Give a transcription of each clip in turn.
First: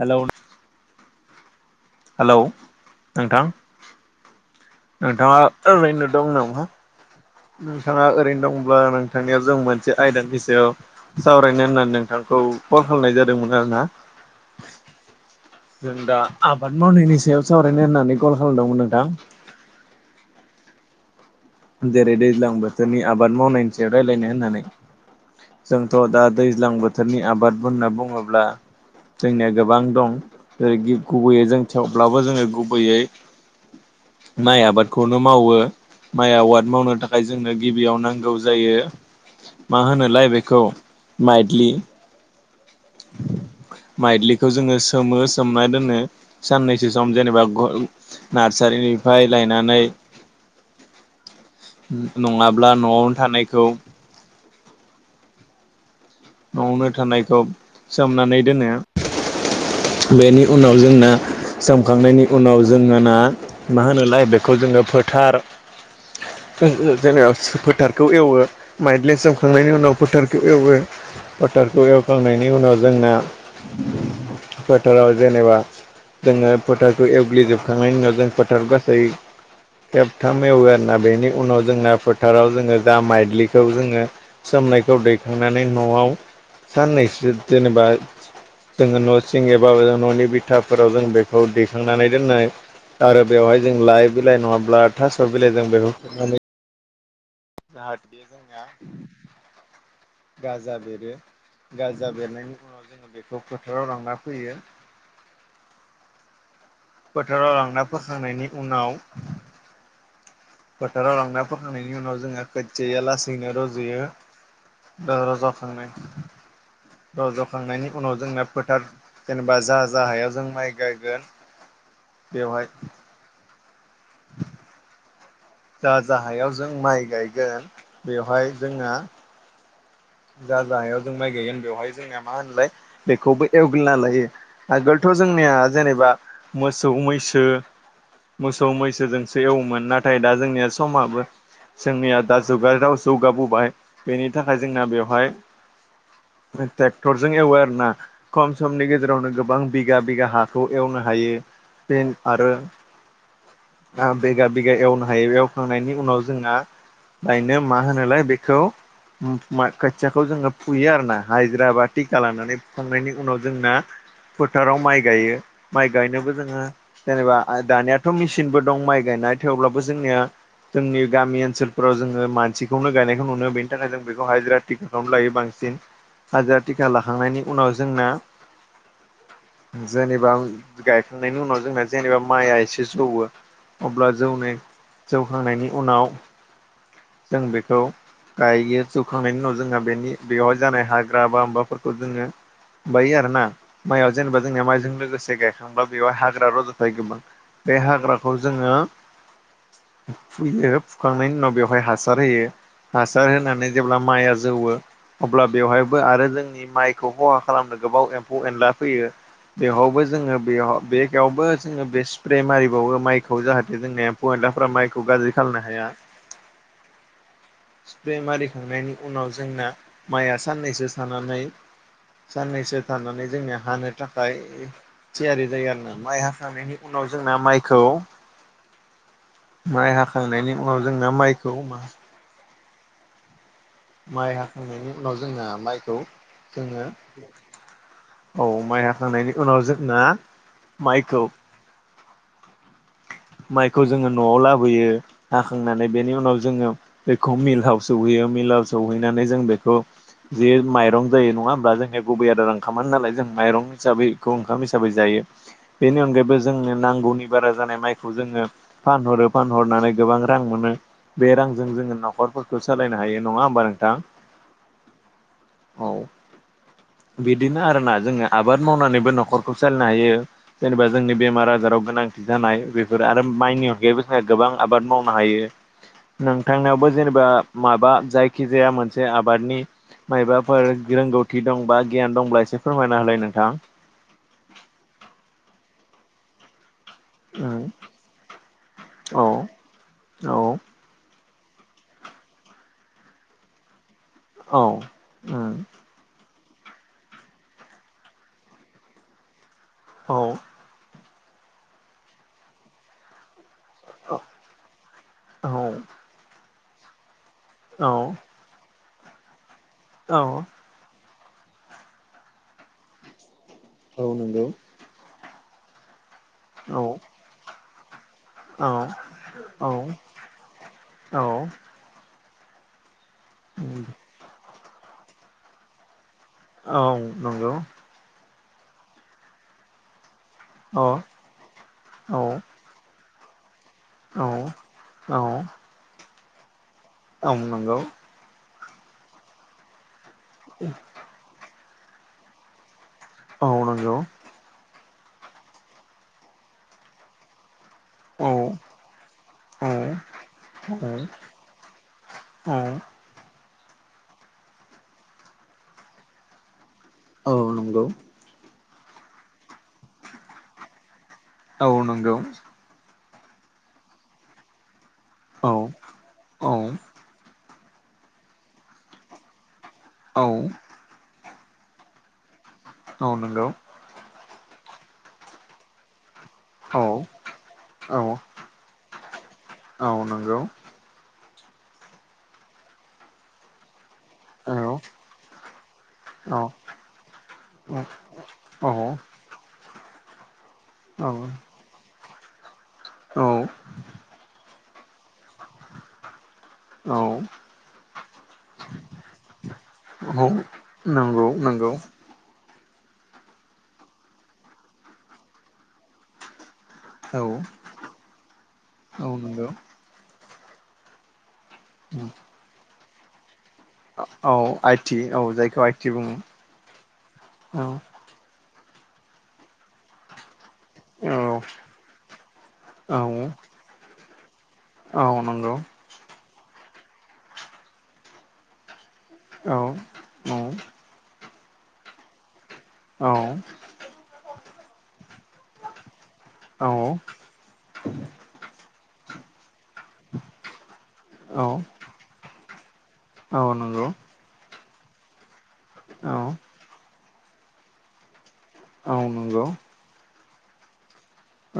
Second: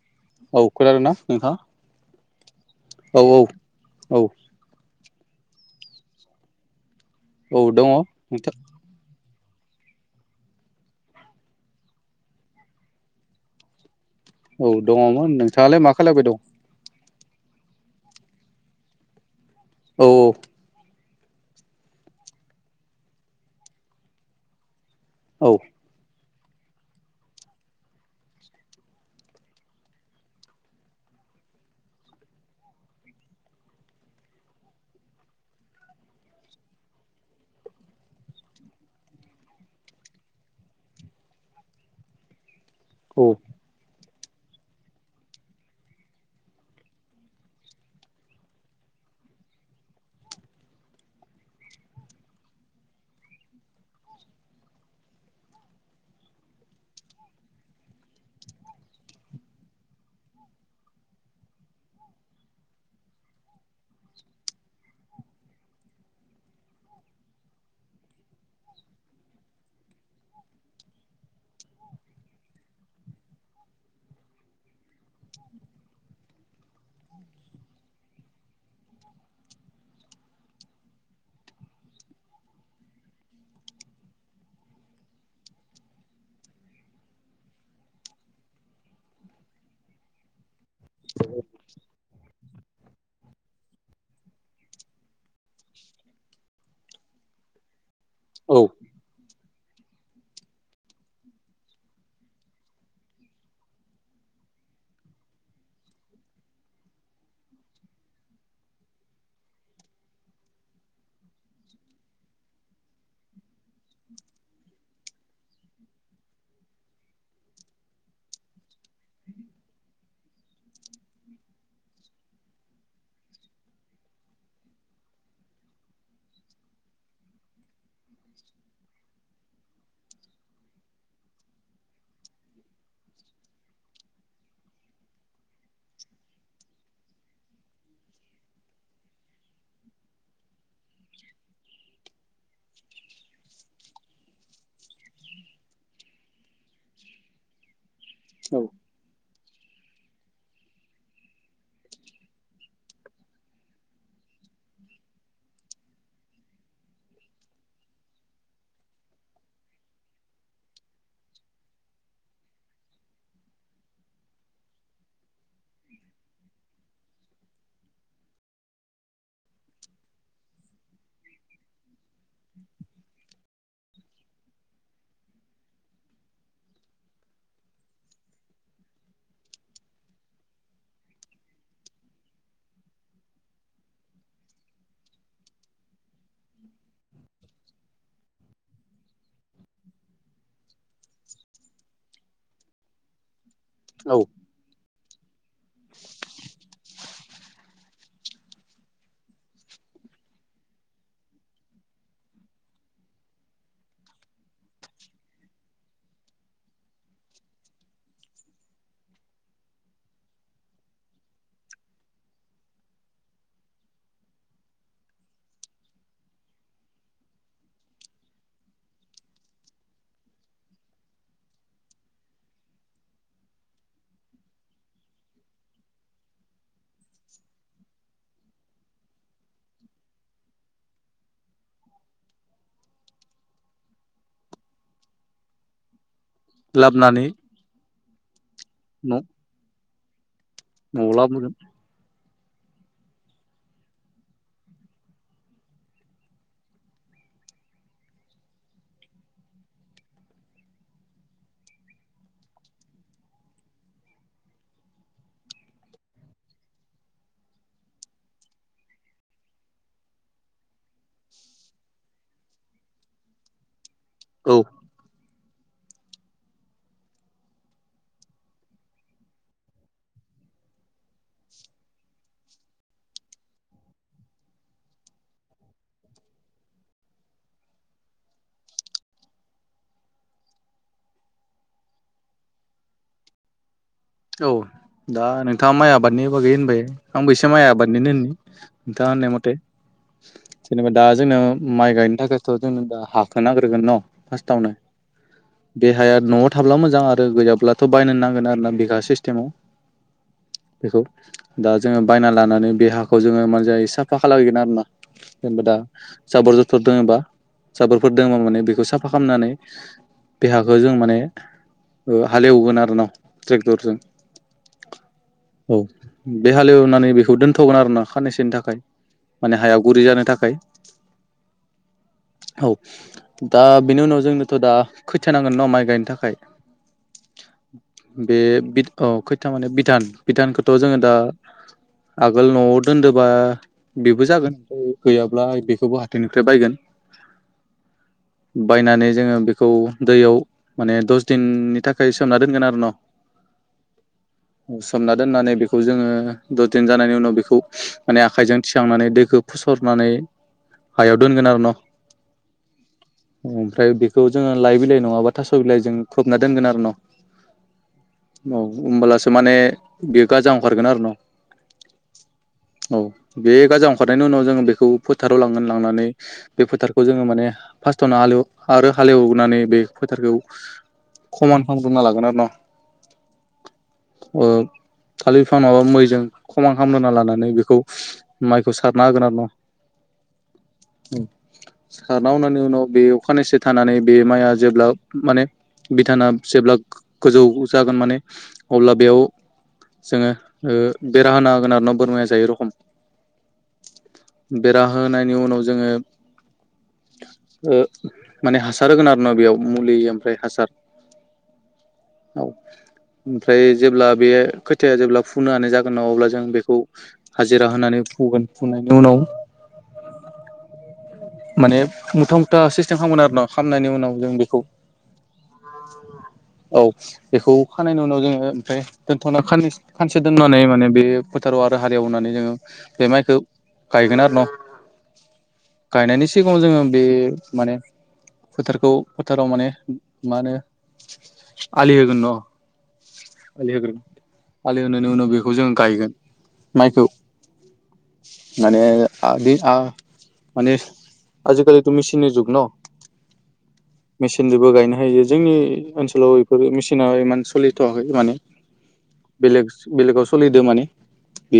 Hello! औ खोनादों ना नोंथां? हेलौ औ औ नोंथां औ। नोंथाङा ओरैनो दं नामा? औ दङ नोंथाङा ओरैनो नोंथां दंब्ला नों नोंथांनियाव जों मोनसे आयदानि सायाव सावरायनो होननानै नोंथांखौ कल खालामनाय जादोंमोन आरो ना। औ दङमोन नों जों दा आबाद मावनायनि सायाव सावरायनो होननानै कल खालामदोंमोन नोंथां। औ औ। जेरै दैज्लां बोथोरनि आबाद मावनायनि सायाव रायज्लायनो होननानै औ जोंथ' दा दैज्लां बोथोरनि आबाद होनना बुङोब्ला जोंनिया गोबां दं जेरै गुबैयै जों थेवब्लाबो जोङो गुबैयै माइ आबादखौनो मावो माइ आबाद मावनो थाखाय जोंनो गिबियाव नांगौ जायो मा होनोलाय बेखौ माइडलि औ माइदि्लिखौ जोङो सोमो सोमना दोनो साननैसो सम जेनेबा नार्सारिनिफ्राय लायनानै नङाब्ला न'आवनो थानायखौ न'आवनो थानायखौ सोमनानै दोनो बेनि उनाव जोंना सोमखांनायनि उनाव जोंहाना मा होनोलाय बेखौ जोङो फोथार जेनबा फोथारखौ एवो माइदलि सचमखांनायनि उनाव फोथारखौ एवो फोथारखौ एवखांनायनि उनाव जोंना फोथाराव जेनेबा जोङो फोथारखौ एवग्लिजोबखांनायनि उनाव जों फोथाराव गासै खेबथाम एवो आरोना बेनि उनाव जोंना फोथाराव जोङो दा माइदलिखौ जोङो सोमनायखौ दैखांनानै न'आव साननैसो जेनेबा जोङो न' सिं एबा न'नि बिग फोराव जों बेखौ दैखांनानै दोननाय आरो बेवहाय जों लाइभ बिलाइ नङाब्ला थास' बिलाइ बेफोरजों खोबनानै औ [inaudible] गाजा बेरो गाजा बेनायनि उनाव जोङो बेखौ फोथाराव लांना फैयो फोथाराव लांना फोखांनायनि उनाव फोथाराव लांना फोखांनायनि उनाव जोङो खोसथिया लासैनो रज'यो ओ जाखांनाय रज'खांनायनि उनाव जोंना फोथार जेनेबा जा जा हायाव जों माइ गायगोन बेवहाय जा जा हायाव जों माइ गायगोन बेवहाय जोङो जा जाहायाव जों माइ गायगोन बेवहाय जोंना मा होनलाय बेखौबो एवग्लिना लायो आगोलथ' जोंनिया जेनेबा मोसौ मैसो मोसौ मैसोजोंसो एवोमोन नाथाय दा जोंनिया समाबो जोंनिया दा जुगाव जौगाबोबाय बेनि थाखाय जोंना बेवहाय ट्रेक्टरजों एवो आरो ना खम औ समनि गेजेरावनो गोबां बिगा बिगा हाखौ एवनो हायो बेन आरो हा बिगा बिगा एवनो हायो एवखांनायनि उनाव जोंहा गायनो मा होनोलाय बेखौ मो मा खोथियाखौ जोङो फुयो आरो ना हायद्राबाद टिखा लानानै फुखांनायनि उनाव जोंना फोथाराव माइ गायो माइ गायनोबो जोङो जेनेबा दानियाथ मेसिनबो दं माइ गायनाय थेवब्लाबो जोंनिया जोंनि गामि ओनसोलफोराव जोङो मानसिखौनो गायनायखौ नुनो बेनि थाखाय जों बेखौहाय हाजिरा टिका खौनो लायो बांसिन हाजिरा टिका लाखांनायनि उनाव जोंना जेनेबा गायखांनायनि उनाव जोंना जेनेबा माइआ एसे जौवो अब्ला जौनाय जौखांनायनि उनाव जों बेखौ गायो जौखांनायनि उनाव जोंहा बेनि बेयाव जानाय हाग्रा बा माबाफोरखौ जोंङो माबायो आरोना मायाव औ जेनबा जोंनिया माइजों लोगोसे गायखांब्ला बेवहाय हाग्रा रजायो गोबां बे हाग्राखौ जोङो फुयो फुखांनायनि उनाव बेवहाय हासार होयो हासार होनानै जेब्ला माइया जौवो अब्ला बेवहायबो आरो जोंनि माइखौ खहा खालामनो गोबां एम्फौ एनला फैयो बेयावबो जोङो बेयाव बेगावबो जोङो बे स्प्रे मारिबावो माइखौ जाहाथे जोंनि एमफौ एनलाफोरा माइखौ गाज्रि खालामनो हाया स्प्रे मारिखांनायनि उनाव जोंना माइया साननैसो थानानै साननैसो थानानै जोंनिया हानो थाखाय थियारि जायो आरो ना माइ हाखांनायनि उनाव जोंना माइखौ माइ हाखांनायनि उनाव जोंना माइखौ माइ हाखांनायनि उनाव जोंना माइखौ जोङो लाबोनानै औ माइ न' हाखांनायनि उनाव जोंना नआव माइखौ लाबोगोन माइखौ जोङो नआव लाबोयो हाखांनानै बेनि उनाव जोङो बेखौ मिलाव सौहैयो मिलाव सौहैनानै जों बेखौ जे माइरं जायो नङा होमब्ला जोंनिया गुबै आदार ओंखामानो नालाय जों माइरं हिसाबै बेखौ ओंखाम हिसाबै जायो बेनि अनगायैबो जोंनो नांगौनि बारा जानाय माइ खौ जोङो फानहरो फानहरनानै गोबां रां मोनो बे रांजों जोङो नखरफोरखौ सालायनो हायो नङा होमबा नोंथां औ औ बिदिनो आरोना जोङो आबाद मावनानैबो नखरखौ सालायनो हायो जेनेबा जोंनि बेमार आजार आव गोनांथि जानाय बे बेफोर आरो माइनि अनगायैबो जोंहा गोबां आबाद मावनो हायो नोंथांनावबो जेनेबा माबा जायखिजाया मोनसे आबादनि माइबाफोर रोंगौथि दंबा गियान दंब्ला एसे फोरमायना होलाय नोंथां औ दा नोंथाङा माइ आबादनि बागै होनबाय आंबोसे माइ आबाद निनोन नोंथाङा औ होननाय मथे जेनेबा दा जोंनो माइ गायनो थाखायथ जोंनो दा हाखो नाग्रोगोन न औ फार्स्टआवनो बे हाया नआव थाब्ला मोजां आरो गैयाब्लाथ बायनो नांगोन आरोना बिगासे सिस्टेमाव औ बेखौ दा जोङो बायना लानानै बे हाखौ जोङो मान दायो साफा खालामहैगोन आरोना औ जेनेबा दा जाबर जुथुर दङबा औ जाबोरफोर दोङो माने बेखौ साफा खालामनानै औ बे हाखौ जों माने ओ हालेवगोन आरो न ट्रेक्टरजों औ नंगौ औ बे औ हालेवनानै बेखौ दोनथ'गोन आरोना फाननैसोनि औ थाखाय माने औ हायाव गुरै जानो थाखाय औ औ दा बेनि उनाव जोंनोथ' दा खोथियानांगोन ना माइ गानो थाखाय औ नंगौ बे बिथ अ खैथा माने बिधान बिधानखौ अ जोङो दा औ आगेल न'आव दोनदोबा औ बेबो जागोन ओमफ्राय गैयाब्ला बेखौबो हाथायनिफ्राय बायगोन आं नंगौ बायनानै जोङो बेखौ दैयाव माने दसे दिननि थाखाय सोमना दोनगोन आरो ना औ नंगौ सोमना दोननानै बेखौ जोङो दस दिन जानायनि उनाव बेखौ औ माने आखाइजों थिखांनानै दैखौ औ फुसरनानै औ हायाव दोनगोन आरो न' औ ओमफ्राय बेखौ लइ बिलाइ नङाबा थास' जों खबना दोनगोन आरो न' औ नंगौ औ होमब्लासो माने बेयो गाजा ओंखारगोन आरो ना औ नंगौ औ बे गाजा ओंखारनायनि उनाव जोङो बेखौ फोथाराव औ लांगोन लांनानै औ बे फोथारखौ जोङो माने फार्स्टआवनो हालेव आरो हालेवनानै बे औ फोथारखौ खमान खालामग्रोनना लागोन आरो ना औ नंगौ ओ खालिर बिफां नाबा मैजों खमान औ खालामामलना लानानै बेखौ औ माइखौ सारना होगोन आरो ना औ नंगौ सारना हनि उनाव बे अखानाय सो थानानै बे औ माइआ जेब्ला माने बिथाना औ जेब्ला गोजौ औ जागोन माने अब्ला बेयाव जोङो ओ औ बेरा होन हागोन आरो ना बोरमाया जायो रखम औ बेरा होनायनि उनाव जोङो औ ओ माने हासार होगोन आरो ना बेयाव मुलि ओमफ्राय हासार नंगौ नंगौ औ ओमफ्राय जेब्ला बे खोथाया जेब्ला फुननो हानाय जागोन नामा अब्ला जों बेखौ औ हाजिरा होनानै फुगोन फुनायनि औ उनाव नंगौ माने मुथा मुथा सिस्टेम खालामोन आरो ना खालामनायनि उनाव औ जों बेखौ आइटि औ जायखौ आइटि बुङो। औ बेखौ औ खानायनि उनाव जोङो ओमफ्राय दोनथनानै खानसे दोननानै माने बे औ फोथाराव आरो हालैनानै जोङो औ बे माइखौ गायगोन आरो ना औ नंगौ गायनायनि सिगाङाव जोङो बे माने फोथारखौ फोथाराव औ माने औ मा होनो आलि होगोन न' औ आलि होग्रोन आलि होनायनि उनाव बेखौ जोंङा गायगोन औ माइखौ माने आं बे आं माने आजिखालिथ' मेसिन जुग न। आ नांगौ। मेसिनजोंबो गायनो हायो जोंनि औ ओनसोलाव बेफोर मेसिना इमान सोलिथ'वाखै माने औ नंगौ। बेलेग बेलेगाव सोलिदों माने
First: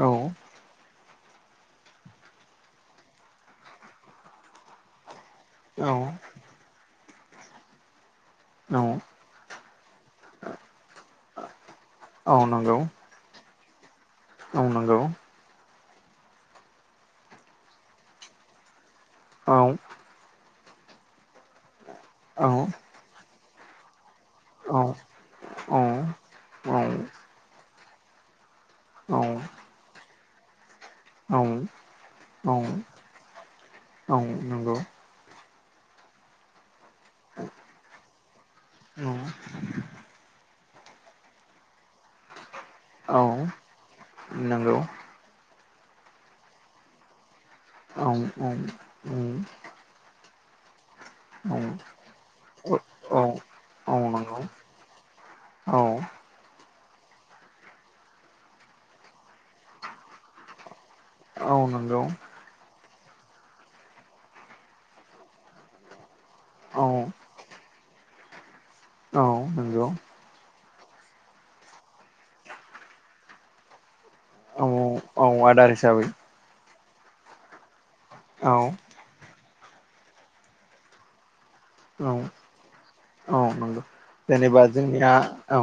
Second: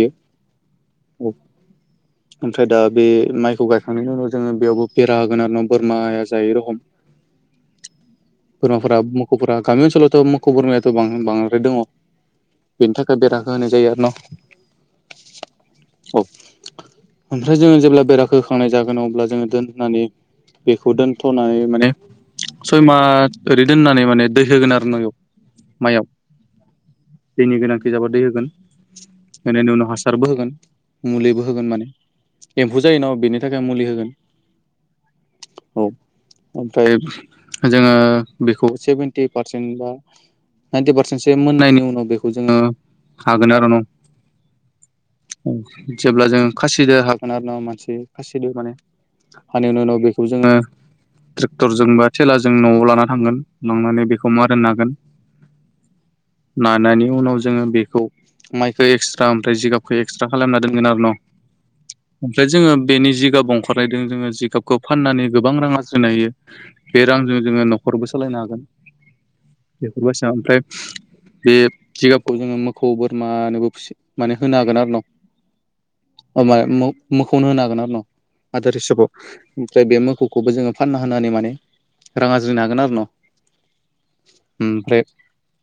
औ औ ओमफ्राय दा बे माइखौ गाख थांनायनि उनाव जोङो बेयावबो बेरा होगोन आरो ना औ बोरमाया जायो रखम। औ बोरमाफोरा मोखौफोरा गामि ओनसोलावथ' मोखौ बोरमायाथ' बां-बांद्राय दङ। औ नंगौ बेनि थाखाय बेराखौ होनाय जायो आरो न'। औ नंगौ औ ओमफ्राय जोङो जेब्ला बेराखौ। थांनाय जागोन अब्ला जोङो औ दोननानै बेखौ दोनथ'नानै माने औ सयमा ओरै दोननानै माने दै औ होगोन आरो नोंयाव। औ दैनि गोनांथि जाबा दै होगोन। औ बिनि उनाव हासारबो होगोन मुलिबो होगोन माने औ एम्फौ जायोना बेनि थाखाय मुलि होगोन औ नंगौ। औ ओमफ्राय जोङो बेखौ औ सेभेन्टि पारसेन बा नाइन्टि पारसेन्टसो मोननायनि उनाव बेखौ जोङो खागोन आरो न' नांगौ। जेब्ला जोंङो खासिजों हागोन आरो ना मानसि [unintelligible] खानायनि उनाव बेखौ जोङो। ट्रेक्टरजों बा थेलाजों न'आव लाना थांगोन लांनानै बेखौ नंगौ मा मारा नागोन। औ नानायनि उनाव जोङो बेखौ माइखौ एक्सट्रा ओमफ्राय जिगाबखौ एक्सट्रा खालामना दोनगोन आरो न' औ ओमफ्राय जोङो बेनि जिगाब अंखारनायदों जोङो जिगाबखौ फाननानै गोबां रां आरजिनो हायो। बे रांजों जोङो न'खरबो सालायनो हागोन नंगौ बेफोरबायसा ओमफ्राय बे जिगाबखौ जोङो मोखौ बोरमानोबो फि माने होनो औ हागोन आरो ना औ आदार हिसाबै। अ मा मोखौनो होनो हागोन आरो न' औ आदार हिसाबाव। ओमफ्राय बे मोखौखौबो जोङो फानना होनानै माने औ रां आरज्रिनो हागोन आरो न'। औ नंगौ जेनेबा ओमफ्राय जोंनिया औ।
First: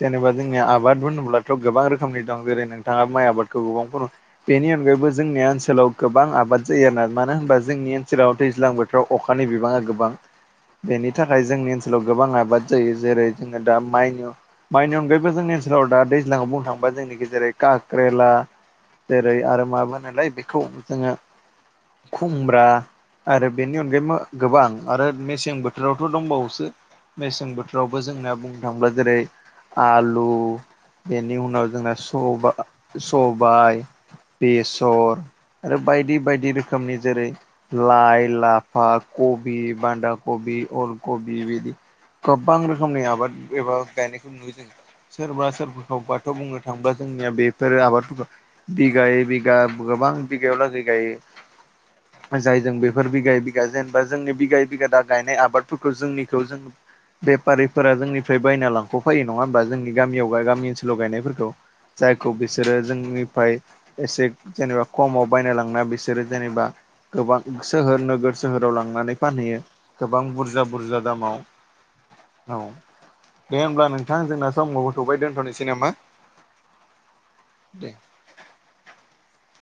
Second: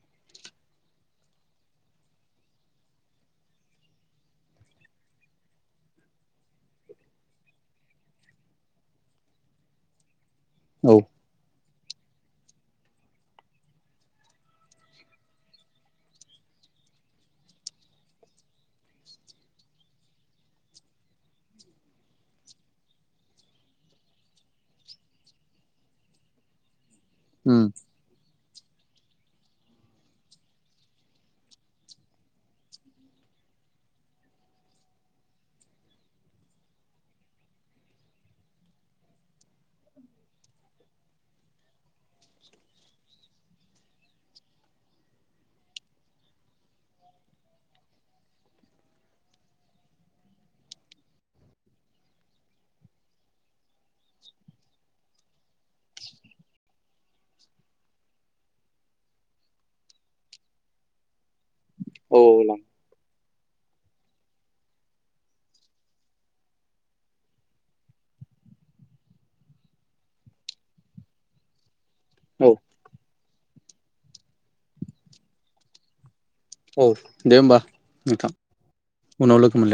जेनेबा जोंनिया आबाद होनोब्लाथ' गोबां रोखोमनि दं जेरै नोंथाङा माइ आबादखौ गोबांखौ बेनि अनगायैबो जोंनिया ओनसोलाव गोबां आबाद जायो आरोना मानो होनबा जोंनि ओनसोलाव दैज्लां बोथ फ्राव अखानि बिबाङा गोबां औ बेनि थाखाय जोंनि ओनसोलाव गोबां आबाद जायो जेरै जोङो दा माइन माइनि अनगायैबो जोंनि ओनसोलाव दा दैज्लांखौ बुंनो थाङोबा जोंनि गेजेरै काक्रेला जेरै आरो माबो होनोलाय बेखौ जोङो खुमब्रा। आरो बेनि अनगायैबो गोबां आरो मेसें बोथोरावथ' दंबावोसो मेसें बोथ बो जोंना बुंनो थाङोब्ला जेरै आलु। बेनि उनाव जोंना सबा-सबाय बेसर। बायदि बायदि रोखोमनि जेरै लाइ, लाफा, कबि बान्दा, कबि अलकबि बिदि गोबां रोखोमनि आबाद एबा गायनायखौ नुयो जों सोरबा सोरबखौबाथ' बुंनो थाङोब्ला जोंनिया बेफोरो आबादफोरखौ बिगायै बिगा गोबां बिगायाव लागै गायो। जायजों बेफोर बिगायै बिगा जेनेबा जोंनि बिगायै बिगा दा गायनाय आबादफोरखौ जोंनिखौ जों बेफारिफोरा जोंनिफ्राय लांख'फायो नङा होमबा जोंनि गामि ओनसोलाव गायनायफोरखौ? जायखौ औ बिसोरो जोंनिफ्राय एसे जेनेबा खमाव बायना लांना बिसोरो जेनेबा गोबां सोहोर नोगोर सोहोराव लांनानै फानहैयो गोबां बुरजा बुरजा दामाव। औ दे ओमब्ला नोंथां जोंना समाबो थौबाय दोनथ'नोसै नामा? औ दे ओमबा दे नोंथां उनाव लोगो मोनलाय